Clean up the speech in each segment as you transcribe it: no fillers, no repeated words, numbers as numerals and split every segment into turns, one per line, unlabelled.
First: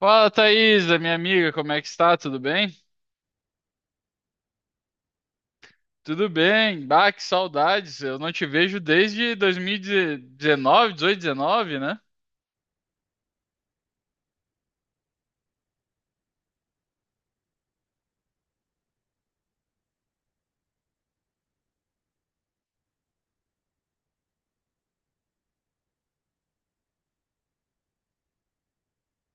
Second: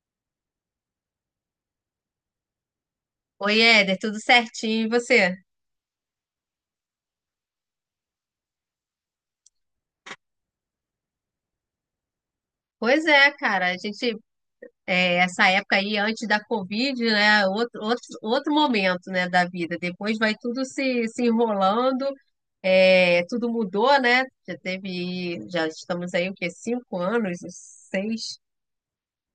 Fala, Thaisa, minha amiga, como é que está? Tudo bem?
Oi, Éder, tudo certinho, e você?
Tudo bem. Bah, que saudades. Eu não te vejo desde 2019, 18, 19, né?
Pois é, cara, a gente, essa época aí, antes da Covid, né, outro momento, né, da vida, depois vai tudo se enrolando, é, tudo mudou, né, já teve, já estamos aí, o quê, cinco anos, seis,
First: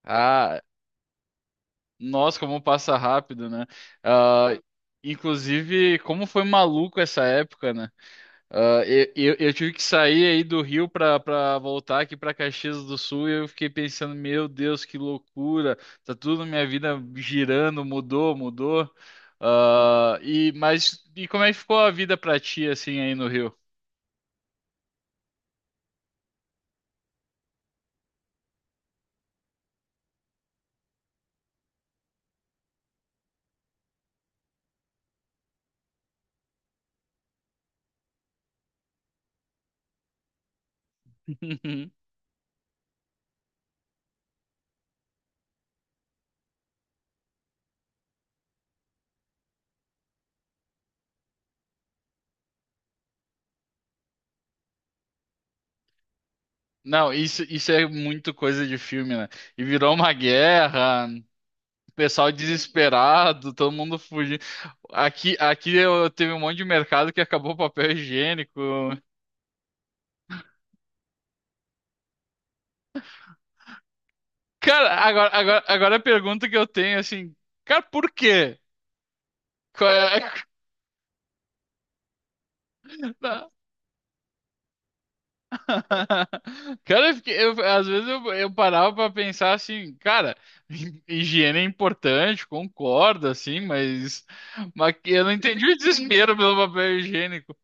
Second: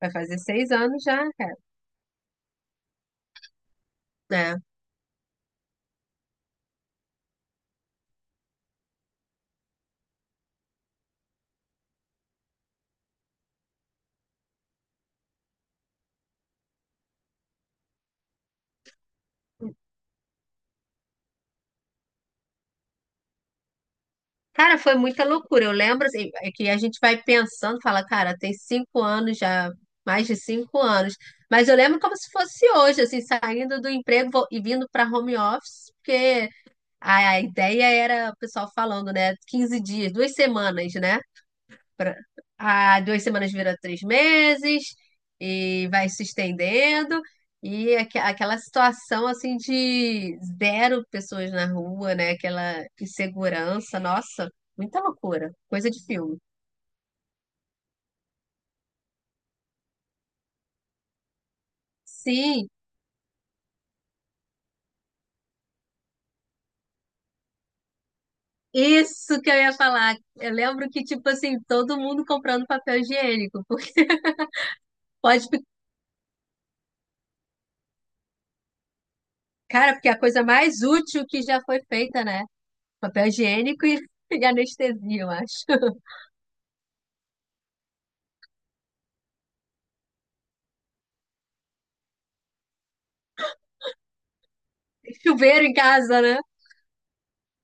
vai fazer
Ah,
seis anos já, cara.
nossa, como passa rápido, né? Ah,
É.
inclusive, como foi maluco essa época, né? Ah, eu tive que sair aí do Rio pra voltar aqui pra Caxias do Sul e eu fiquei pensando, meu Deus, que loucura! Tá tudo na minha vida girando, mudou, mudou. Ah, mas como é que ficou a vida pra ti assim aí no Rio?
Cara, foi muita loucura. Eu lembro assim, é que a gente vai pensando, fala, cara, tem cinco anos já, mais de cinco anos. Mas eu lembro como se fosse hoje, assim, saindo do emprego e vindo para home office, porque a ideia era, o pessoal falando, né, 15 dias, duas semanas, né? pra- a duas semanas vira três meses e vai se estendendo. E aquela situação assim de zero pessoas na rua, né? Aquela insegurança, nossa, muita loucura, coisa de filme.
Não, isso é muito coisa de filme, né? E virou uma guerra, o pessoal
Sim,
desesperado, todo mundo fugindo. Aqui eu, teve um monte de mercado que acabou o papel higiênico.
isso que eu ia falar. Eu lembro que, tipo assim, todo mundo comprando papel higiênico, porque
Cara, agora,
pode,
agora,
fi-
agora a pergunta que eu tenho, assim, cara, por quê? Qual
cara, porque é a
é-
coisa mais útil que já foi feita, né? Papel
a-
higiênico e, e anestesia, eu acho.
Cara, às vezes eu parava pra pensar assim, cara, higiene é importante, concordo, assim, mas, que eu não
Chuveiro
entendi
em
o
casa,
desespero
né?
pelo papel higiênico.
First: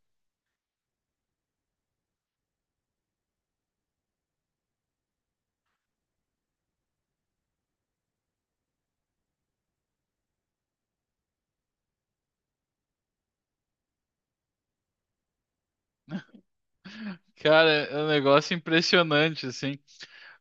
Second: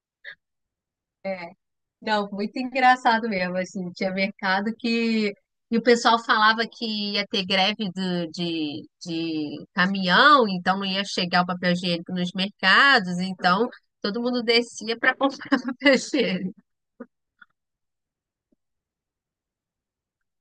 Não, muito engraçado mesmo, assim, tinha mercado que... E o pessoal falava que ia ter greve de caminhão, então não ia chegar o papel higiênico nos mercados, então todo mundo descia para comprar papel higiênico.
Cara, é um negócio impressionante, assim.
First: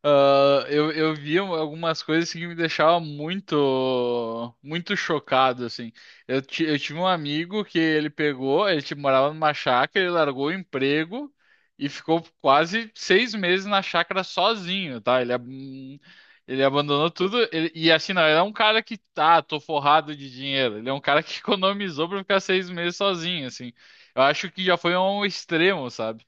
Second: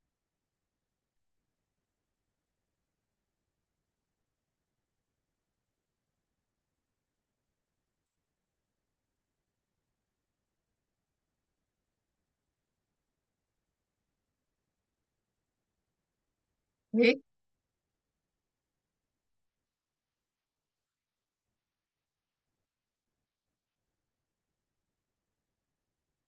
Ah, eu vi um, algumas coisas assim, que me deixavam muito, muito chocado, assim. Eu tive um amigo que ele pegou, ele tipo, morava numa chácara, ele largou o emprego e ficou quase 6 meses na chácara sozinho, tá? Ele abandonou
E-
tudo. E assim, não, ele é um cara que tô forrado de dinheiro. Ele é um cara que economizou pra ficar 6 meses sozinho, assim. Eu acho que já foi um extremo, sabe?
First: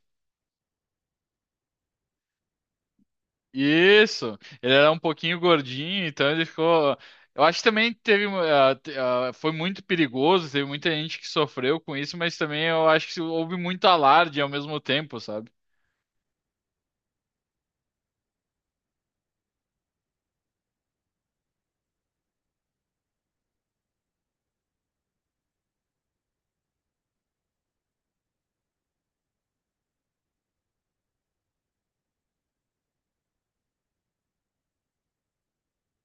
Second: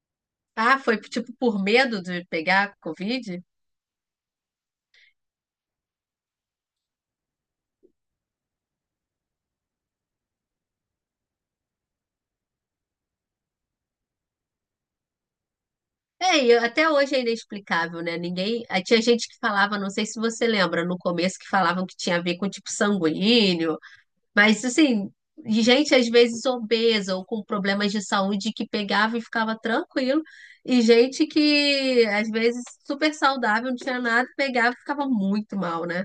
ah, foi tipo por medo de pegar Covid?
Isso, ele era um pouquinho gordinho, então ele ficou. Eu acho que também teve. Foi muito perigoso, teve muita gente que sofreu com isso, mas também eu acho que houve muito alarde ao mesmo tempo, sabe?
É, e até hoje é inexplicável, né? Ninguém. Aí tinha gente que falava, não sei se você lembra, no começo que falavam que tinha a ver com tipo sanguíneo. Mas assim, de gente às vezes obesa ou com problemas de saúde que pegava e ficava tranquilo, e gente que às vezes super saudável, não tinha nada, pegava e ficava muito mal, né?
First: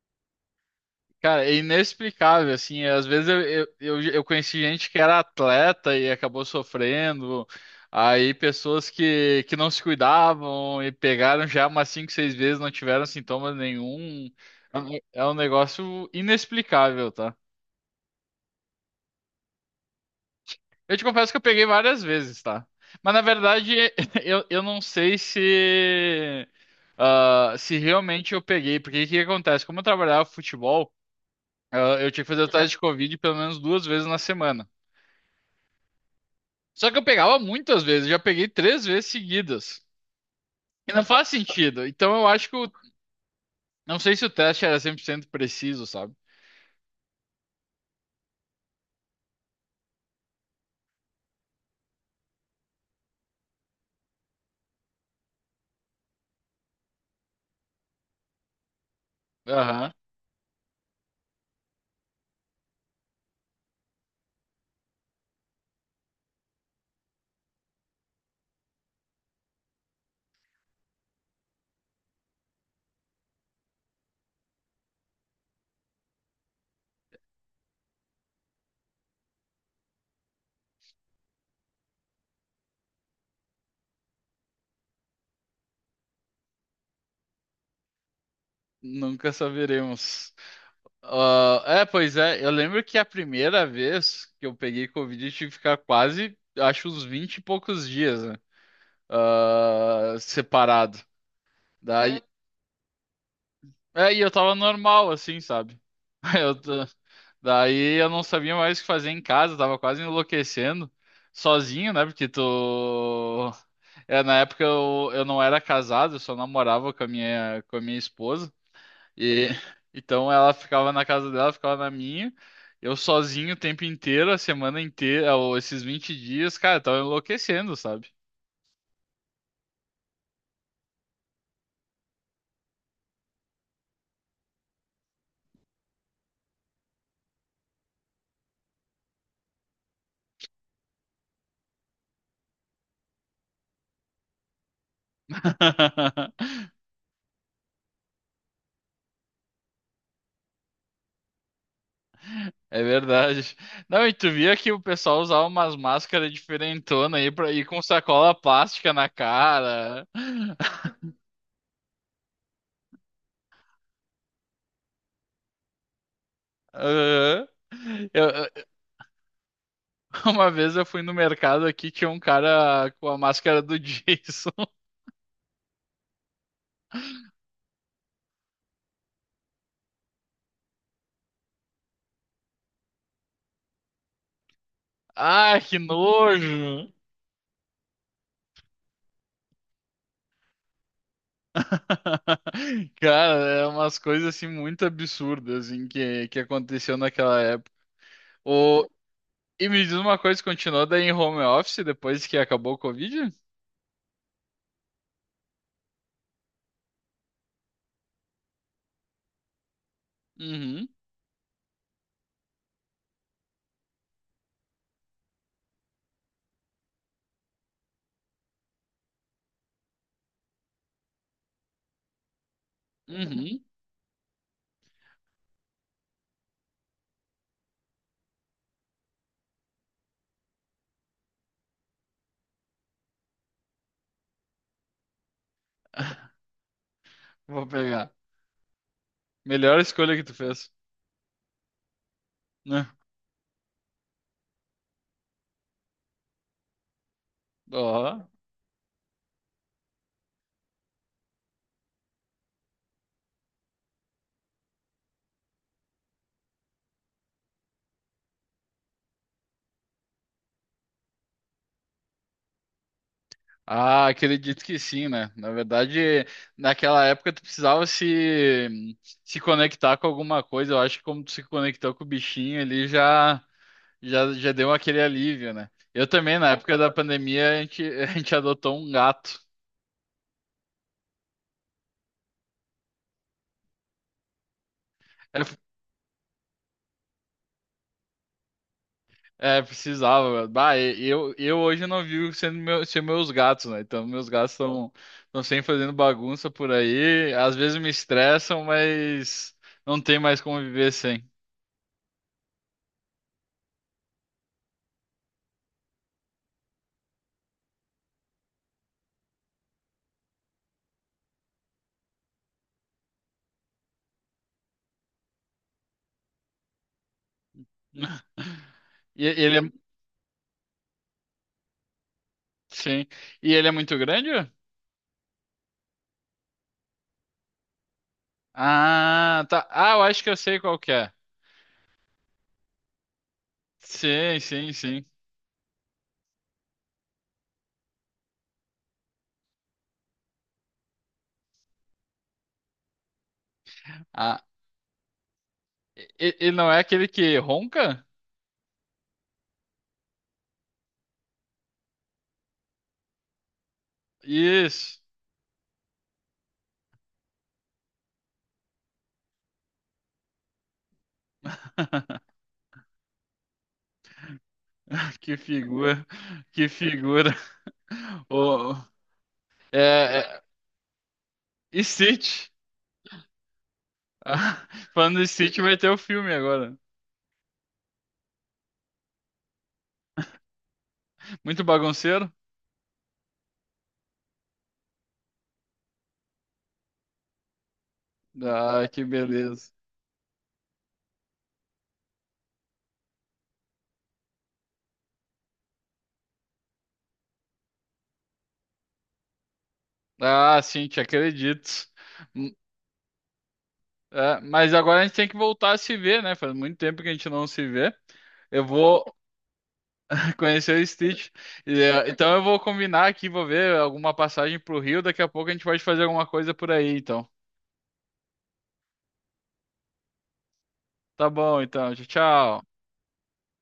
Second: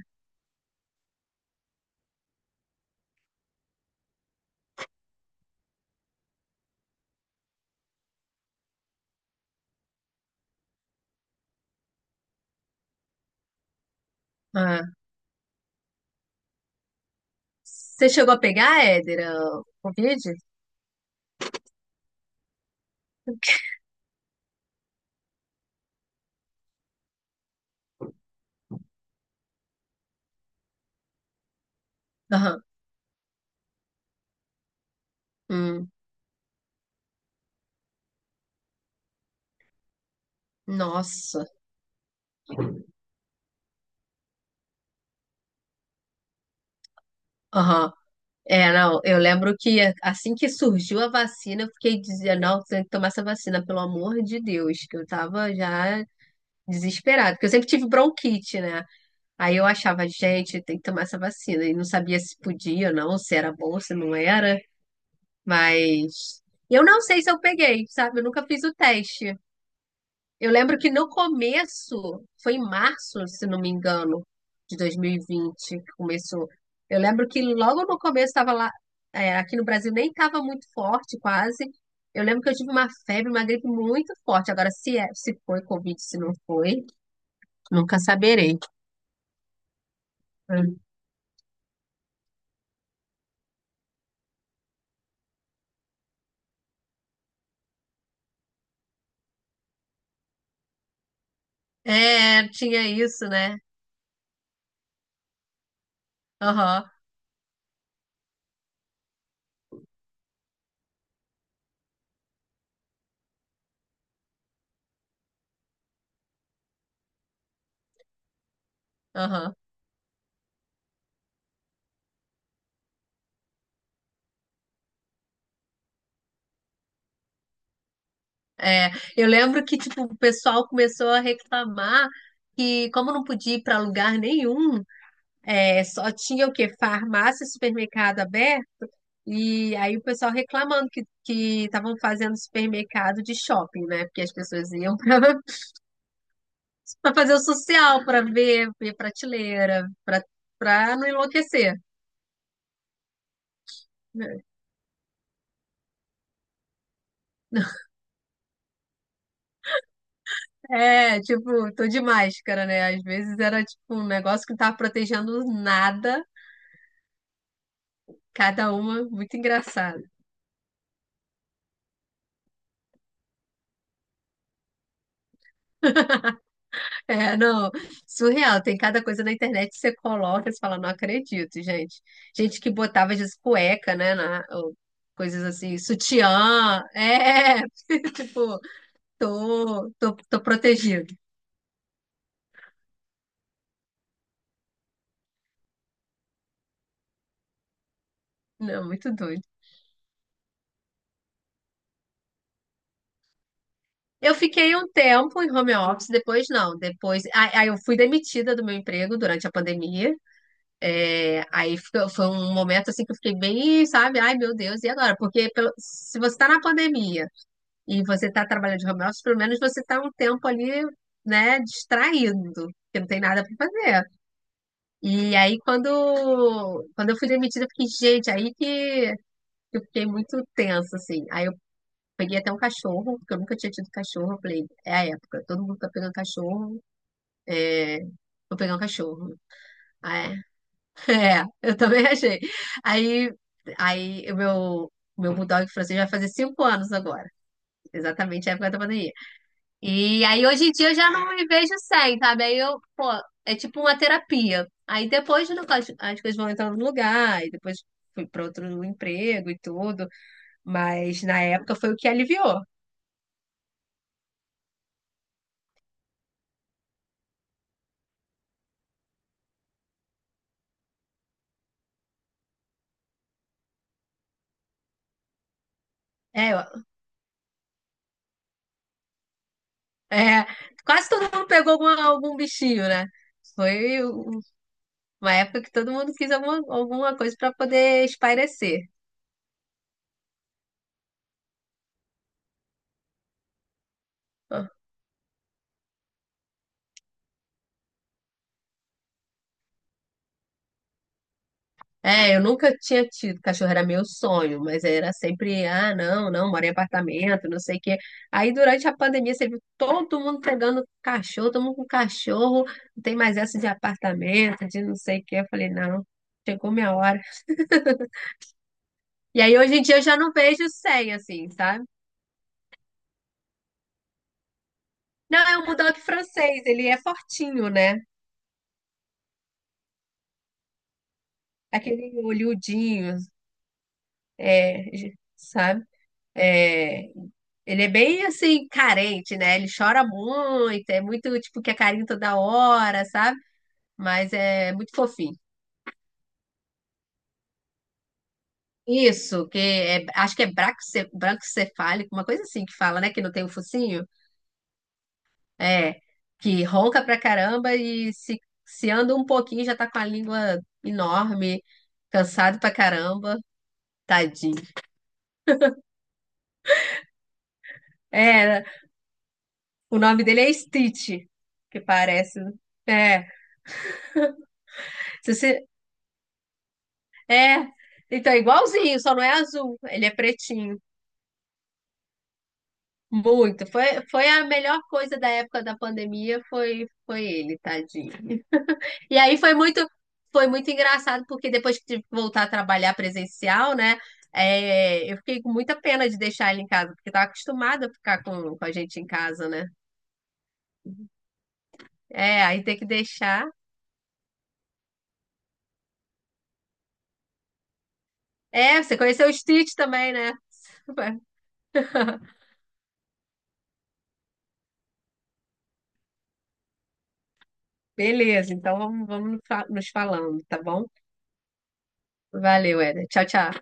Cara, é inexplicável, assim. Às vezes eu conheci gente que era atleta e acabou sofrendo, aí pessoas que não se cuidavam e pegaram já umas cinco, seis vezes, não tiveram sintomas nenhum. É
Ah.
um é um negócio inexplicável, tá?
Você chegou a pegar, Éder, a Covid?
Eu te confesso que eu peguei várias vezes, tá? Mas na verdade, eu não sei se, se realmente eu peguei, porque o que que acontece? Como eu trabalhava futebol, eu tinha que fazer o
Aham.
teste de Covid pelo menos duas vezes na semana.
Hum,
Só que eu pegava muitas vezes, eu já peguei três vezes seguidas. E não faz
nossa.
sentido. Então eu acho que não sei se o teste era 100% preciso, sabe?
Aham. É, não, eu lembro que assim que surgiu a vacina, eu fiquei dizendo, não, tem que tomar essa vacina, pelo amor de Deus, que eu tava já desesperada, porque eu sempre tive bronquite, né? Aí eu
Aham,
achava, gente, tem que tomar essa vacina. E não sabia se podia ou não, se era bom, se não era. Mas eu não sei se eu peguei, sabe? Eu nunca fiz o teste. Eu lembro que no começo, foi em março, se não me engano, de 2020 que começou. Eu lembro que logo no começo estava lá, é, aqui no Brasil nem estava muito forte, quase. Eu lembro que eu tive uma febre, uma gripe muito forte. Agora, se foi Covid, se não foi, nunca saberei.
nunca saberemos. Ah, é, pois é. Eu lembro que a primeira vez que eu peguei Covid, eu tive que ficar quase, acho, uns 20 e poucos dias, né? Ah, separado. Hum. Daí,
É, tinha isso, né?
é, e eu tava normal, assim, sabe? Eu t-
Aham,
daí eu não sabia mais o que fazer em casa, tava quase enlouquecendo, sozinho, né? Porque tu. É, na época eu não era casado, eu só namorava com a minha esposa. E
aham.
então ela ficava na casa dela, ficava na minha. Eu sozinho o tempo inteiro, a semana inteira, ou esses 20 dias, cara, eu tava enlouquecendo, sabe?
É, eu lembro que, tipo, o pessoal começou a reclamar que, como não podia ir para lugar nenhum, é, só tinha o quê? Farmácia e supermercado aberto, e aí o pessoal reclamando que estavam fazendo supermercado de shopping, né? Porque as pessoas iam para para fazer o social, para ver prateleira, para não enlouquecer,
É verdade. Não, e tu
né?
via que o pessoal usava umas máscaras diferentonas aí pra ir com sacola plástica na cara.
É, tipo, tô de máscara, né? Às vezes era tipo um negócio que não tava protegendo nada.
Aham. Eu- eu-
Cada uma muito engraçada.
uma vez eu fui no mercado aqui, tinha um cara com a máscara do Jason.
É, não, surreal. Tem cada coisa na internet que você coloca e você fala, não acredito, gente. Gente que botava às vezes cueca, né? Ou coisas
Ai, que
assim, sutiã.
nojo!
É, tipo, tô protegido.
Cara, é umas coisas assim muito absurdas assim, que aconteceu naquela época.
Não,
O,
muito doido.
e me diz uma coisa, continuou daí em home office depois que acabou o Covid?
Eu fiquei um tempo em home office, depois não. Depois, aí eu fui demitida do meu emprego durante a pandemia.
Uhum,
É, foi um momento assim que eu fiquei bem, sabe? Ai, meu Deus, e agora? Porque se você está na pandemia e você está trabalhando de home office, pelo menos você está um tempo ali, né, distraído, porque não tem nada para
uhum.
fazer. E aí, quando eu fui demitida, eu fiquei, gente, aí que eu fiquei muito tensa, assim. Aí eu peguei até um cachorro, porque eu nunca tinha tido cachorro. Eu falei, é a época, todo mundo tá pegando cachorro,
Vou
é,
pegar.
vou pegar um cachorro.
Melhor escolha que
Ah,
tu fez,
é, é, eu também achei.
né?
Aí, meu bulldog francês vai fazer cinco anos agora,
Ó.
exatamente a época da pandemia. E aí hoje em dia eu já não me vejo sem, sabe? Aí eu, pô, é tipo uma terapia. Aí depois no- as coisas vão entrando no lugar, e depois fui para outro emprego e tudo, mas na época foi o que aliviou.
Ah, acredito que sim, né? Na verdade, naquela época tu precisava se conectar com alguma coisa. Eu acho que como tu se conectou com o bichinho ali já. Já, já deu aquele alívio, né? Eu também,
É,
na época
eu-
da pandemia, a gente, a gente adotou um gato.
É, quase todo mundo pegou algum bichinho, né? Foi o- uma
É,
época que todo mundo quis alguma coisa para poder espairecer.
é, precisava. Bah, eu hoje não vivo sendo meu, ser meus gatos, né? Então, meus gatos estão sempre fazendo bagunça por aí. Às vezes me estressam, mas não tem mais como viver sem.
É, eu nunca tinha tido cachorro, era meu sonho, mas era sempre, ah, não, moro em apartamento, não sei o quê. Aí durante a pandemia você viu todo mundo pegando cachorro, todo mundo com cachorro, não tem mais essa de apartamento, de não sei o quê. Eu falei, não, chegou minha hora.
E
E aí
ele é,
hoje em dia eu já não vejo sem, assim, sabe?
sim. E ele é muito grande?
Não, é um bulldog francês, ele é fortinho, né?
Ah, tá. Ah, eu acho que eu sei qual que é.
Aquele olhudinho,
Sim, sim,
é,
sim.
sabe? É, ele é bem assim, carente, né? Ele chora muito, é muito tipo que é carinho toda hora, sabe? Mas
Ah,
é muito fofinho.
ele não é aquele que ronca?
Isso, que é- acho que é braquicefálico, uma coisa assim que fala, né? Que não tem o focinho.
Isso.
É, que ronca pra caramba e se anda um pouquinho já tá com a língua enorme, cansado pra caramba, tadinho.
Que figura, que figura.
É,
Ô,
o
é,
nome dele
é,
é Stitch, que
e
parece,
Stitch.
né? É,
Ah, falando em
se
Stitch,
você-
vai ter o filme agora.
É, então é igualzinho, só não é azul, ele é pretinho.
Muito bagunceiro?
Muito. Foi a melhor coisa da época da pandemia, foi ele, tadinho.
Ah, que
E aí
beleza.
foi muito engraçado porque depois que tive que voltar a trabalhar presencial, né? É, eu fiquei com muita pena de deixar ele em casa, porque estava acostumada a ficar com a gente em casa, né?
Ah, sim, te acredito.
É,
Hum,
aí ter que deixar.
é, mas agora a gente tem que voltar a se ver, né? Faz muito tempo que a gente não se vê. Eu
É, você
vou
conheceu o Stitch também, né?
conhecer o Stitch. E, é, então eu vou combinar aqui, vou ver alguma passagem pro Rio. Daqui a pouco a gente pode fazer alguma coisa por aí, então.
Beleza, então nos falando, tá bom?
Tá bom, então. Tchau, tchau.
Valeu, Éder. Tchau, tchau.